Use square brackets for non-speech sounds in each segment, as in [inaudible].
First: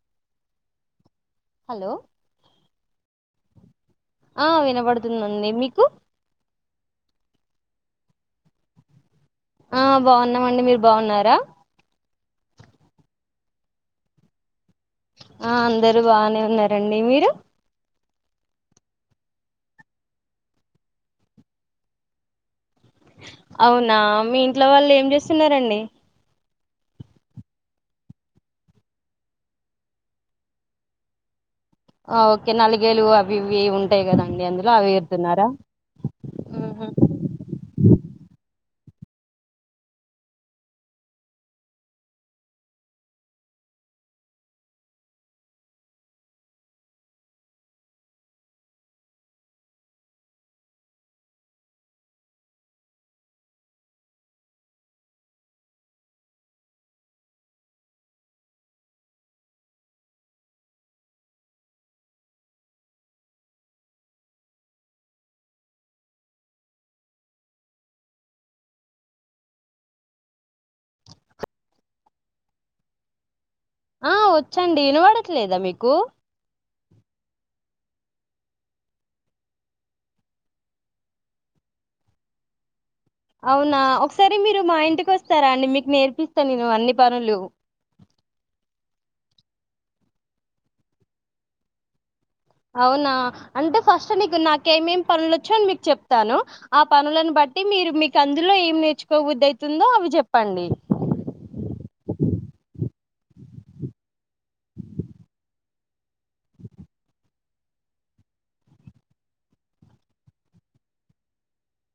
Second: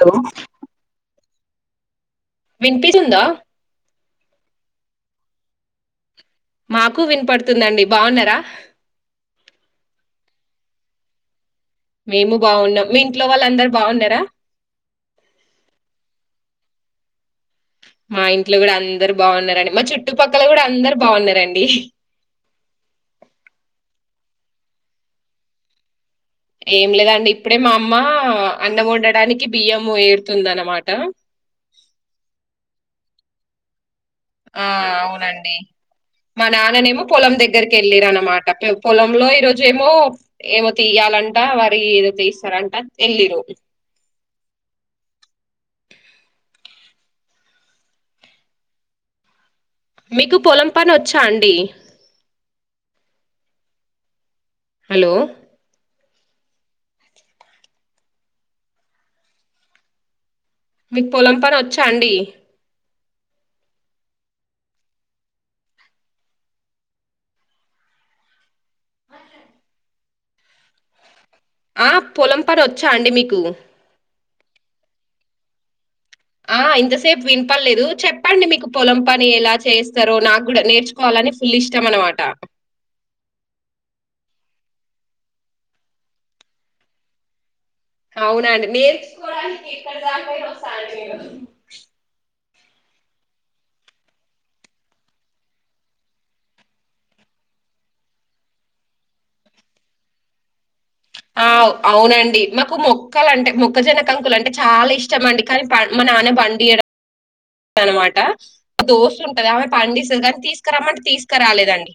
Hello hello విన్పి సుందా ఆ వినబడుతుందండి మీకు మాకు వినపడుతుందండి బాగున్నారా ఆ బాగున్నామండి మీరు బాగున్నారా మేము బాగున్నాం మీ ఇంట్లో వాళ్ళ అందరు బాగున్నారా ఆ అందరూ బానే ఉన్నారండి మీరు మా ఇంట్లో కూడా అందరు బాగున్నారండి మా చుట్టుపక్కల కూడా అందరు బాగున్నారండి అవునా మీ ఇంట్లో వాళ్ళు ఏం చేస్తున్నారండి ఏం లేదండి ఇప్పుడే మా అమ్మ అన్నం ఉండడానికి బియ్యం ఏరుతుంద అనమాట ఓకే నాలుగేలు అవి ఇవి ఉంటా ఆ అవునండి మా మ్హూ. నాన్ననేమో పొలం దగ్గరికి వెళ్ళర అన్నమాట పొలంలో ఈరోజేమో ఏమో తీయాలంట వారి ఏదో తీస్తారంట వెళ్ళరు మీకు పొలం పని వచ్చా అండి హలో మీకు పొలం పని వచ్చా అండి ఆ పొలం పని వచ్చా అండి మీకు ఆ వచ్చండి వినబడట్లేదా మీకు ఆ! ఇంతసేపు విన్పలేదు చెప్పండి మీకు పొలం పని ఎలా చేయిస్తారో నాకు కూడా నేర్చుకోవాలని ఫుల్ ఇష్టం అనమాట అవునా ఒకసారి మీరు మా ఇంటికి వస్తారా అండి మీకు నేర్పిస్తాను నేను అన్ని పనులు అవునండి నేర్చుకోడానికి అవునా అంటే ఫస్ట్ నీకు నాక ఏమేమి పనులు వచ్చో అని మీకు చెప్తాను ఆ పనులను బట్టి మీరు మీకు అందులో ఏమి నేర్చుకోబుద్దయితుందో అవి చెప్పండి ఆ అవునండి మాకు మొ ముక్కలు అంటే మొక్కజన కంకులు అంటే చాలా ఇష్టమండి కానీ మా నాన్న పండి అనమాట దోస్తు ఉంటది ఆమె పండిస్తుంది కానీ తీసుకురామంటే తీసుకురాలేదండి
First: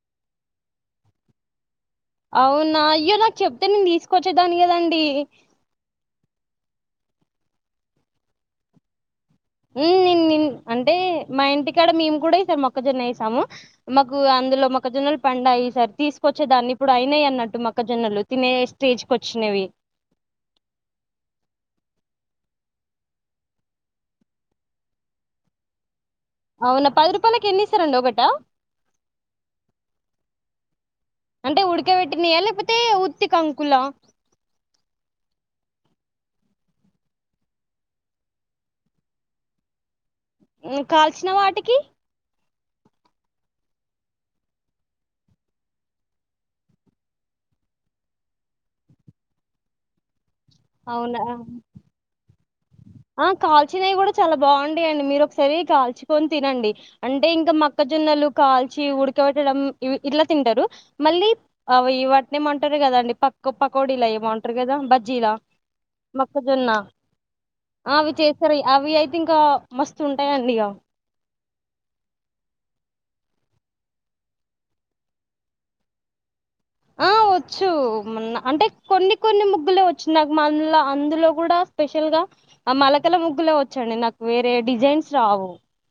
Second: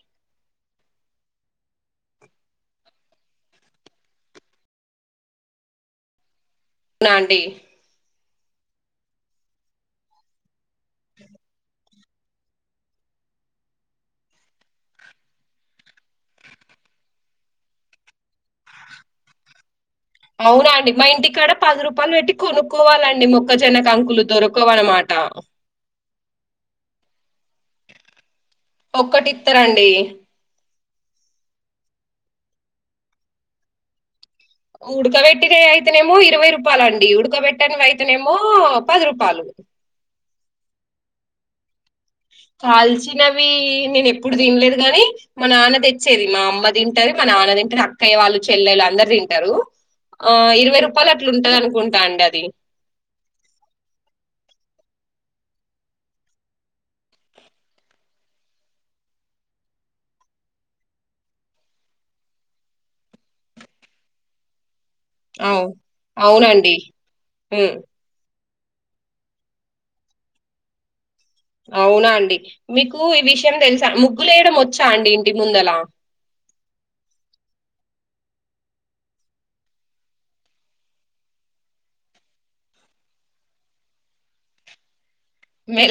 అవునా అయ్యో నాకు చెప్తే నేను తీసుకొచ్చేదాన్ని కదండి నాండడి ని అంటే మా ఇంటికాడ మేము కూడాసారు మొక్కజొన్న వేసాము మాకు అందులో మొక్కజొన్నలు పండు అ్య సార్ తీసుకొచ్చేదాన్ని ఇప్పుడు అయినాయి అన్నట్టు మొక్కజొన్నలు తినే స్టేజ్కి వచ్చినవి అవునండి మా ఇంటికాడ పది రూపాయలు పెట్టి కొనుక్కోవాలండి మొక్కజొన్నకు అంకులు దొరకోవాలన్నమాట అవునా పది రూపాయలకి ఎన్ని ఇస్తారండి ఒకటా ఒక్కటిస్తరండి అంటే ఉడకబెట్టినాయా లేకపోతే ఉత్తి కంకుల ఉడకబెట్టి అయితేనేమో ఇరవై రూపాయలు అండి ఉడకబెట్టనివి అయితేనేమో పది రూపాయలు కాల్చినవా వాటికి కాల్చినవి నేను ఎప్పుడు తినలేదు గాని మా నాన్న తెచ్చేది మా అమ్మ తింటాది మా నాన్న తింటాది అక్కయ్య వాళ్ళు చెల్లెళ్ళు అందరు తింటారు ఆ ఇరవై రూపాయలు అట్లు అవునా ఉంటంది అనుకుంటా అండి అది ఆ కాల్చినవి కూడా చాలా బాగుండయం అండి మీరు ఒకసారి కాల్చుకొని తినండి అంటే ఇంకా మొక్కజొన్నలు కాల్చి ఉడకబెట్టడం ఇవి ఇట్లా తింటారు మళ్ళీ అ ఇ వాటినే ఏమంటారు కదా అండి పక్క పకోడు ఇలా ఏమంటారు కదా బజ అవు అవునండి హ్మ్మ్ ఆ, అవి చేస్తారు అవి అయితే ఇంకా మస్తు ఉంటాయండి ఇగా అవునా అండి మీకు ఈ విషయం తెలుసా ముగ్గులు వేయడం వచ్చా అండి ఇంటి ముందలా ఆ వచ్చు అంటే కొన్ని కొన్ని ముగ్గులే వచ్చు నాకు మల్ల అందులో కూడా స్పెషల్ గా మలకల ముగ్గులే వచ్చండి నాకు వేరే డిజైన్స్ స్ రావు మె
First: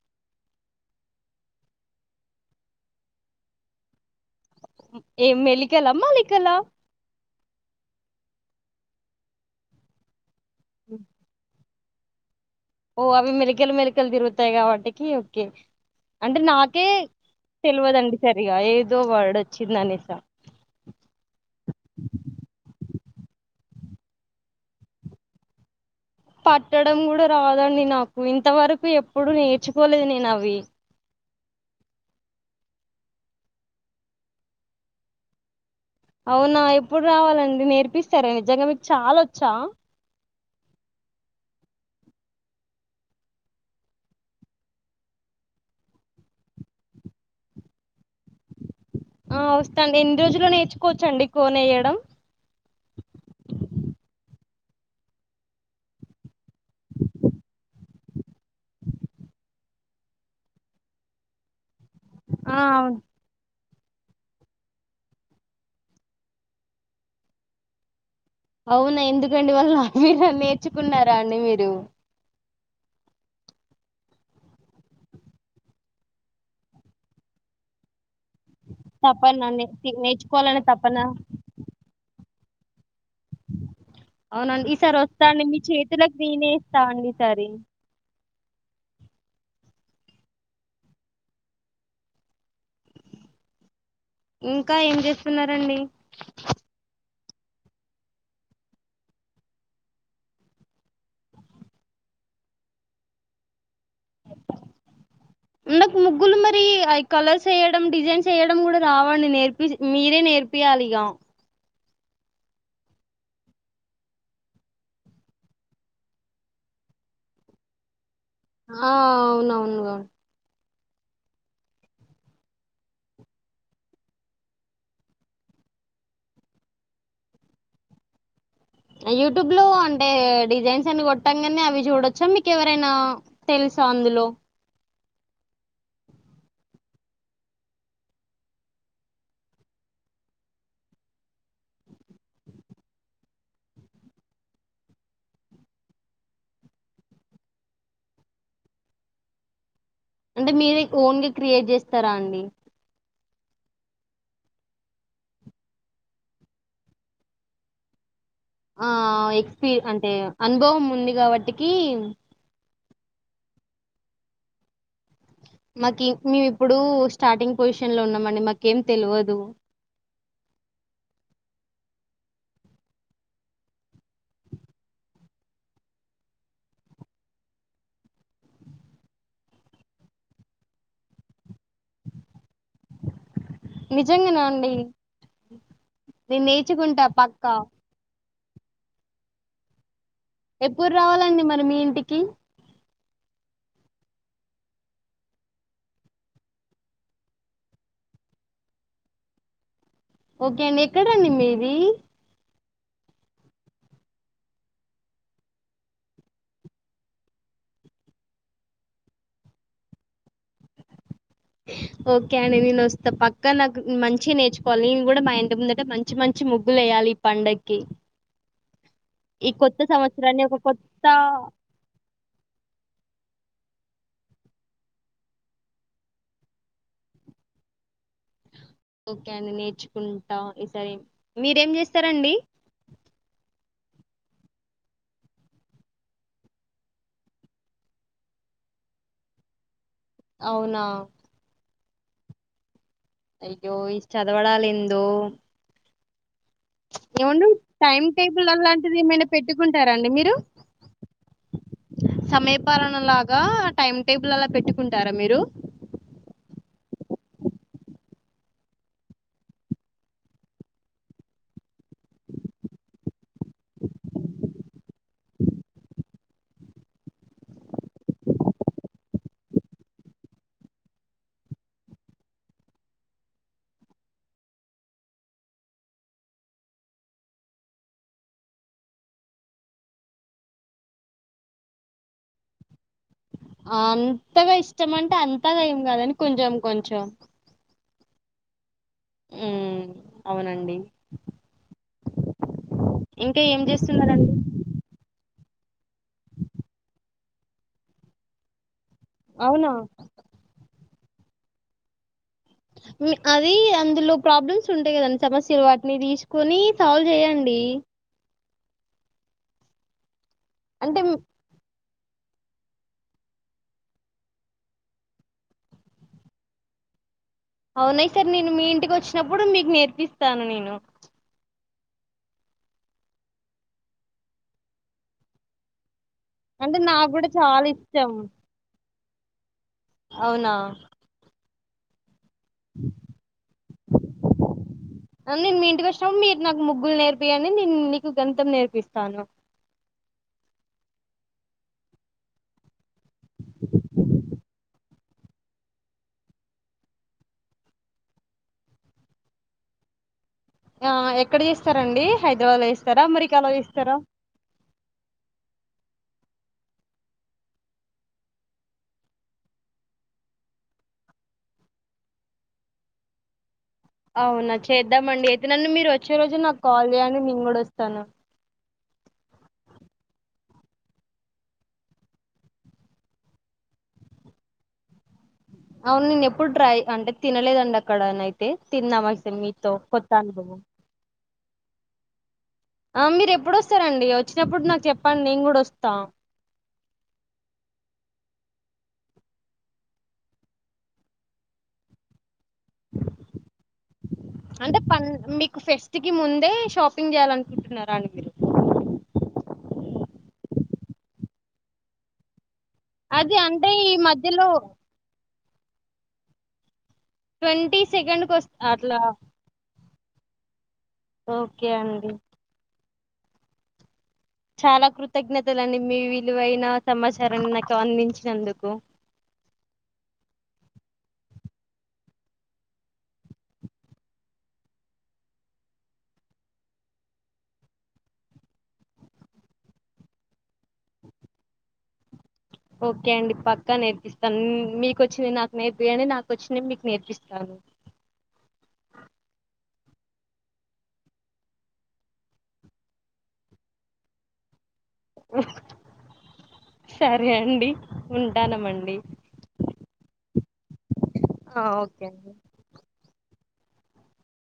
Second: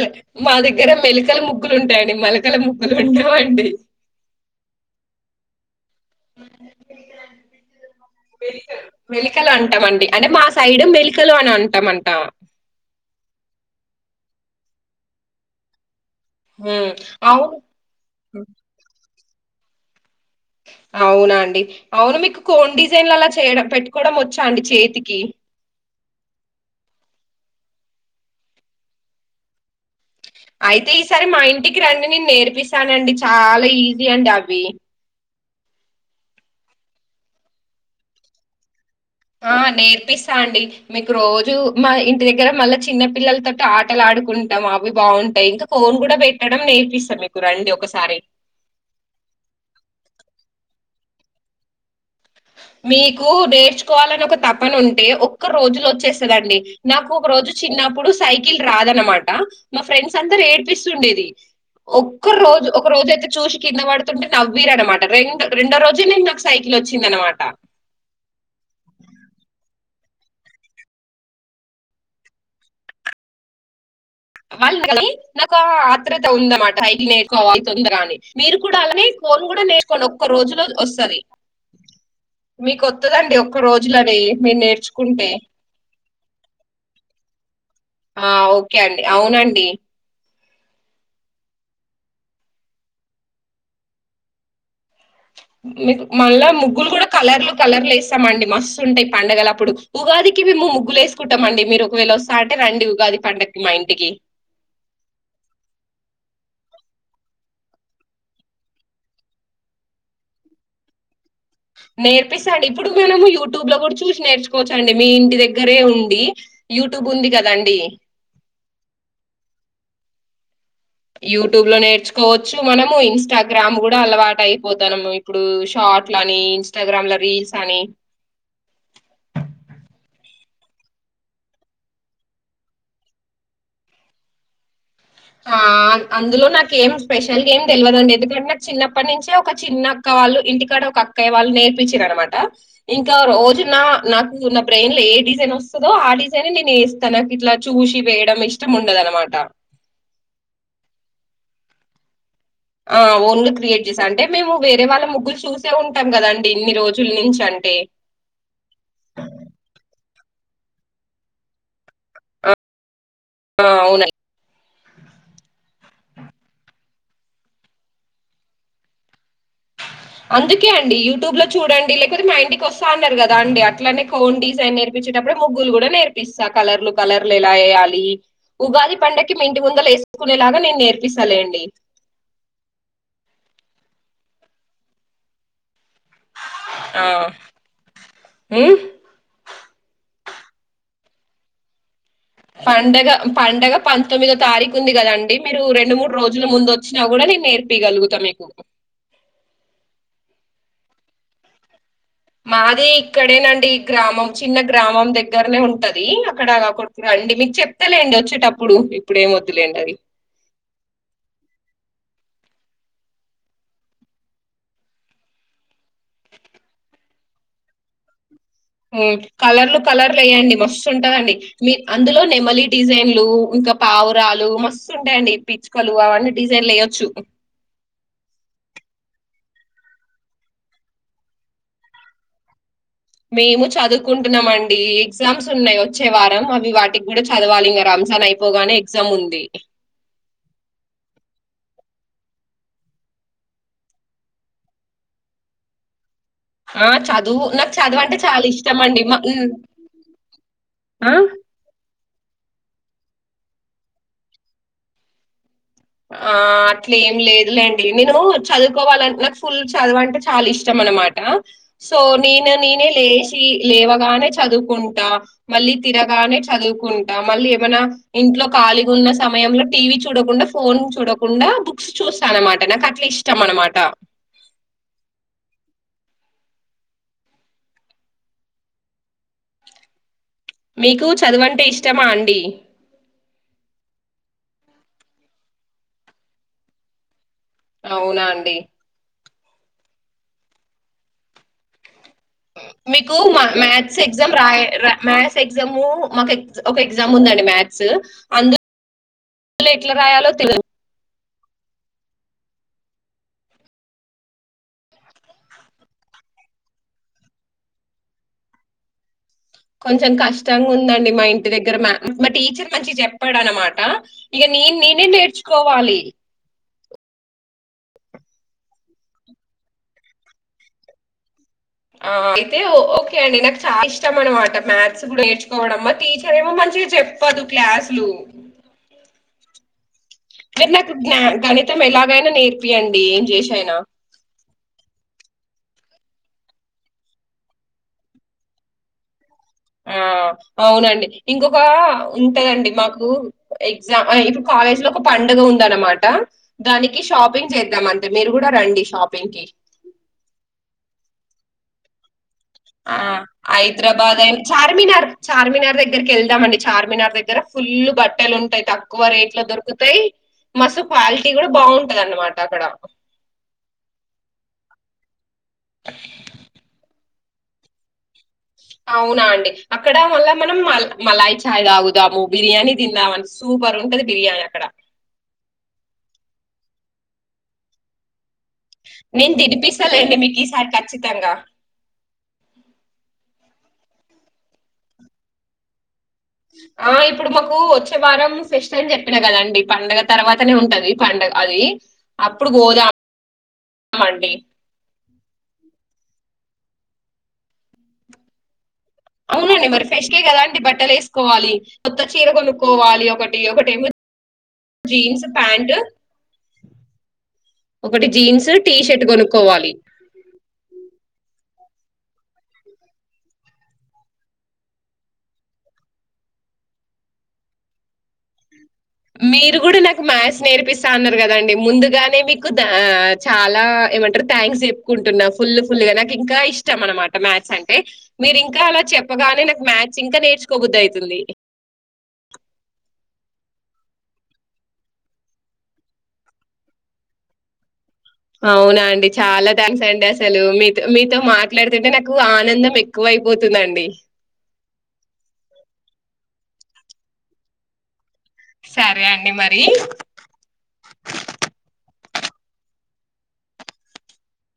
మా దగ్గర మెలికల ముగ్గులు ఉంటాయండి మలకల ముగ్గులు ఉండవాండి ఎ మెలిక ఇకల మాాలికలా మ మెలీకలు అంటామండి అంటే మా సైడ్ మెలికలు అని ట్టమంట ఓ అవి మెలికలు మెలికలు తిరుగుతాయి కాబట్టికి ఓకే అంటే నాకే ఉమ్ అవును తెలవదండి సరిగా ఏదో వర్డ్ చ్చి నానిస అవునండి అవును మీకు కోన్ డిజైన్ల అలా చేయ పెట్టుకోవడం వచ్చా అండి చేతికి పట్టడం కూడా రాదండి నాకు ఇంతవరకు ఎప్పుడు నేర్చుకోలేదు నేను నవి సరే మా ఇంటికి రండి నేను నేర్పిస్తానండి చాలా ఈజీ అండి అవి అవునా ఎప్పుడు రావాలండి నేర్పిస్తార నిజంగా చాల వచ్చా ఆ నేర్పిస్తా అండి మీకు రోజు మా ఇంటి దగ్గర మళ్ళా చిన్న పిల్లలతోటి ఆటలు ఆడుకుంటాం అవి బాగుంటాయి ఇంకా కోన్ కూడా పెట్టడం నేర్పిస్తాం మీకు రండి ఒకసారి ఆ వస్తాండి ఎన్ని రోజులు నేర్చుకోవచ్చండి కోన్ వేయడం మీకు నేర్చుకోవాలని ఒక తపన ఉంటే ఒక్క రోజులో వచ్చేస్తుదండి నాకు ఒక రోజు చిన్నప్పుడు సైకిల్ రాదనమాట మా ఫ్రెండ్స్ అందరు ఏడ్పిస్తుండేది ఒక్క ఆ రోజు ఒక అవును. రోజు అయితే చూసి కింద పడుతుంటే నవ్వీర అనమాట రెం రెండో రోజు నేను నాకు సైకిల్ వచ్చింది అనమాట అవునా ఎందుకండివల్ మీరు నేర్చుకున్నారా అండి మీరు వాళ్ళు కానీ నాకు ఆర్ద్రత ఉందన్నమాట సైకిల్ నేర్చుకోవాలి తొందర అని మీరు కూడా అలానే తపన కోన్ కూడా నే- తి- నేర్చుకోండి ఒక్క నేర్చుకోవాలనే రోజులో తపన వస్తుంది మీ కొ అవునండి ఈసారి వస్తాండి మీ చేతులకు నేనే ఏస్తాఅండి ఈసారి ఆ ఓకే అండి అవునండి ఏ ఇంకా ఏం చేస్తున్నారండి మీకు మళ్ళా ముగ్గులు కూడా కలర్లు కలర్లు వేస్తామండి మస్తు ఉంటాయి పండుగల అప్పుడు ఉగాదికి మేము ముగ్గులు వసుకుంటాంమండి మీరు ఒకవేళ వస్తా అంటే రండి ఉగాది పండగకి మా ఇన్ ఉండాక్ ముగ్గు లు మర్ ఐ కలర్స్ ఏయడం డిజైన్స్ ఏ యడం కూడా రావండి నేర్పి మీరే నేర్పియాలి ఇగ నేర్పిస్తాండి ఇప్పుడు మనము యూట్యూబ్ లో కూడా చూసి నేర్చుకోవచ్చా అండి మీ ఇంటి దగ్గరే ఉండి యూట్యూబ్ ఉంది కదండి ఆ అవునవునుగా యూట్యూబ్ లో నేర్చుకోవచ్చు మనము ఇన్స్టాగ్రామ్ కూడా అలవాటు అయిపోతాన్నాము ఇప్పుడు షార్ట్ల అని ఇంస్టాగ్రామ్ లో రీల్స్ అని యూట్యూబ్ లో అంటే డిజైన్స్ అని కొట్టాంగానే అవి చూడొచ్చా మీకు ఎవరైనా తెలుసా అందులో ఆ అందులో నాక్ ఏం స్పెషల్గా ఏం తెలియదుండి ఎందుకంటే నాకు చిన్నప్పటి నుంచే ఒక చిన్న అక్క వాళ్ళు ఇంటికాడ ఒక అక్కయ్య వాళ్ళు నేర్పించారునమాట ఇంకా రోజున నాకు నా బ్రెయిన్ లో ఏ డిజైన్ వస్తుందో ఆ డిజైన్ నేను వస్తా నాకు ఇట్లా చూసి వేయడం ఇష్టం ఉండదునమాట అంటే మీరే ఓన్గా క్రియేట్ చేస్తారా అండి ఆ ఓన్గ క్రియేట్ చేసా అంటే మేము వేరే వాళ్ళ ముగ్గులు చూసే ఉంటాం కదండి ఇన్ని రోజుల నుంచి అంటే ఆ ఎక్స్పీరి అంటే అనుభవం ఉంది కాబట్టికి ఆ అవునండి మాకీ మేము ఇప్పుడు స్టార్టింగ్ పొజిషన్ లో ఉన్నామండి మాకేం తెల్వ దు అందుకే అండి యూట్యూబ్ లో చూడండి లేకపోతే మా ఇంటికి వస్తా అన్నారు కదా అండి అట్లానే కోన్ డిజైన్ నేర్పించేటప్పుడే ముగ్గులు కూడా నేర్పిస్తా కలర్లు కలర్లు ఎలా వేయాలి ఉగాది పండకి మీ ఇంటి ముందల వేసుకునేలాగా నేను నేర్పిస్తలేండి నిజంగానా అండి నేను నేర్చుకుంటా పక్కా ఉమ్ ఎప్పుడు రావాలండి మరి మీ ఇంటికి పండగ పండగ పంతొమ్మిదో తారీఖు ఉంది కదండి మీరు రెండు మూడు రోజుల ముందు వచ్చినా కూడా నేను నేర్పిగలుగుతా మీకు ఓకే అండి ఎక్కడఅన్ డి మీది మాది ఇక్కడేనండి గ్రామం చిన్న గ్రామం దగ్గర్ నే ఉంటది అక్కడ రండి మీకు చెప్తలేండి వచ్చేటప్పుడు ఇప్పుడుేం వద్దులేండి అది ఓకే అండి నేను వస్తా పక్కా నాకు మంచి నేర్చుకోవాలి నేను కూడా మా ఇంటి ముందంటే మంచి మంచి ముగ్గులు వేయ్యాలి ఈ పండగకి ఎట్ కలర్లు కలర్లు వ్యండి ఒక కొత్త మస్తుంటదండి మీ అందులో నెమలి డిజైన్లు ఇంకా పావురాలు మస్తు ఉంటాయండి పిచ్చుకలు అవన్నీ డిజైన్లు వేయొచ్చు ఓకే అండి నేర్చుకుంటాం ఈసారి మీరేం చేస్తారండి మేము చదువుకుంటున్నామ అండి ఎగ్జామ్స్ ఉన్నాయి వచ్చే వారం అవి వాటికి కూడా చదవాలి ఇ మ రంజాన్ అయిపోగానే ఎగ్జామ్ ఉంది అవునా అయ్యో ఇస్ చదవడాలేందో ఆ చదువు ఏమండి నాకు టైం చదువన్ టే చాలా టేబుల్ ఇష్టం అలాంటిది అండిఆ ఏమైనా పెట్టుకుంటారా సమయ పాలనలాగా టైమ్ టేబుల్ అలా పెట్టుకుంటారా మీరు ఆ అట్లే ఏం లేదులేండి నేను చదువుకోవాలంట నాకు ఫుల్ చదవంటే చాలా ఇష్టం అనమాట సో నేను నేనే లే లేవగానే చదువుకుంటా మళ్ళీ తిర గానే చదువుకుంటా మళ్ళీ ఏమైనా ఇంట్లో కాలిగా ఉన్న సమయంలో టీవీ చూడకుండా ఫోన్ చూడకుండా బుక్స్ చూశా అన్నమాట నాకు అట్లా ఇష్టం అన్నమాట మీకు చదువంటే ఇష్టమా అండి. అంతగా ఇష్టం అంటే అంతగా ఏం కాదఅండి కొంచెం కొంచెం అవునా అండి. ఊ అవునండి. మీకు మ ఇంకా ఏం మ్యాథ్స్ ఎగ్జామ్ చేస్తున్నారండి రాయ్ ర మ్యాస్ ఎగ్జాము మాకు ఒక ఎగ్జామ్ ఉందండి మ్యాథ్స్ అందు లో అవునా ఎట్లా రాయాలో తెలీదు అది అందులో ప్రాబ్లమ్స్ ఉంటాయి కదండి. సమస్యలు వాటిని తీసుకొని సాల్వ్ చేయండి. కొంచం కష్ కష్టంగా అంటే ఉందండి మా ఇంటి దగ్గర మా మా టీచర్ మంచిగ చెప్పాడు అన్నమాట ఇగ నీను నీనే నేర్చుకోవాలి. అవునా ఈసారి నేను మీ ఇంటికి వచ్చినప్పుడు మీకు నేర్పిస్తాను నేను ఆ అయితే ఓకే అండి నాకు చాలా ఇష్టం అన్నమాట మ్యాథ్స్ గూడా నేర్చుకోవడం మాటీచ్ చర్ ఏమో అంటే మంచిగా నాకు కూడా చెప్పదు చాలా క్లాసులు ఇష్టం అవునా మీర్ నాకు్ గ్నా గనిత్ మ్ ఎలాగ్ ఏమైనా నేర్పియండి ఏం జేషియైనా నేన్ మీ ఇంటికి వచ్చినప్పుడు మీరు నాకు ముగ్గులు నేర్పియ్యండి నేను నీకు గణితం నేర్పిస్తాను. ఆ అవునండి ఇంకొక ఉంటదండి మాకు కు ఎగ్జామ్ ఆ ఇప్పుడు కాలేజ్ లో ఒక పండుగ ఉందన్నమాట దానికి షాపింగ్ చేద్దాం [unintelligible] మీరుగూడా రండి షాపింగ్ కి ఆ ఎక్కడ జేస్తారండి ఆ హైదరాబాద్ అయిన చార్మినార్ చార్మినార్ దగ్ దగ్గరికి వెళ్దామండి చార్మినార్ దగ్గర ఫుల్ల్ బట్టలు ఉంటాయి. తక్కువ రేట్ లో దొరుకుతాయి. మస్తు క్వాలిటీ గూడా బాగుంటదన్నమాట అక్కడ అవునా చేద్దామండి అ నన్ను మీరు వచ్చేరోజు నాకు కాల్ జేయండి. నేను గూడ వస్తాను అవునా అండి అక్కడ మల్ల మనం మల్ మలాయి చాయ్ తాగుదాము. బిర్యానీ తిందామని సూపర్ ఉంటది. బిర్యానీ అక్కడ అవును నేను ఎప్పుడు ట్రై అంటే తినలేదండి అక్కడ నై నేను తినిపిస్తాలేండి మీకి అనుభవం ఈసారి ఖచ్చితంగా ఆ మీరు ఎప్పుడొస్తారండి వచ్చినప్పుడు నాకు చెప్పండి నేను గూడా వస్తా. ఆ ఇప్పుడు మాకు వచ్చేవారం ఫెస్ట్ అని చెప్పిన కదండి పండగ తర్వాతనే ఉంటది పండు అది అప్ అంటే పం మీకు ఫెస్ట్ కి ముం దే షాపింగ్ చేయాలనుకుంటున్నారా అండి మీరు అవునండి మరి ఫెస్ట్ కే కదా అండి బట్టలు ఏసుకోవాలి కొత్తచీర కొను కోవాలి అది ఒకటి అంటే ఒకటి ఏమో ఈ మధ్యలో జీన్స్ ప్యాంటు ట్వంటీ ఒకటి సెకండ్ కు జీన్స్ వస్త టీ అట్లా షర్ట్ గొనుక్కోవాలి ఓకే అండి చాలా కృతజ్ఞతలు అండి మీ విలువైన సమాచారాన్ని నాకు అందించినందుకు మీరు గూడా నాకు మ్యాథ్స్ నేర్పిస్తా అన్నారు కదండి ముందుగానే మీకు చాలా ఏమంటారు థ్యాంక్స్ చెప్పుకుంటున్నా ఫుల్ ఫుల్ గా నాకు ఇంకా ఇష్టం అనమాట మ్యాథ్స్ అంటే మీరు ఇంకా అలా చెప్పగానే నాకు మ్యాథ్స్ ఇంకా నేర్చుకోబుద్ది అయితుంది ఓకే అండి పక్కా నేర్పిస్తాను మీకొచ్చింది నాకు నేర్పి యండి నాకు వచ్చింది మీకు నేర్పిస్తాను అవునా అండి చాలా థ్యాంక్స్ అండి అసలు మీతో మీతో మాట్లాడుతుంటే నాకు ఆనందం ఎక్కువ అయిపోతుందండి సరే అండి ఉంటానమండి సరే అండి మరి ఉ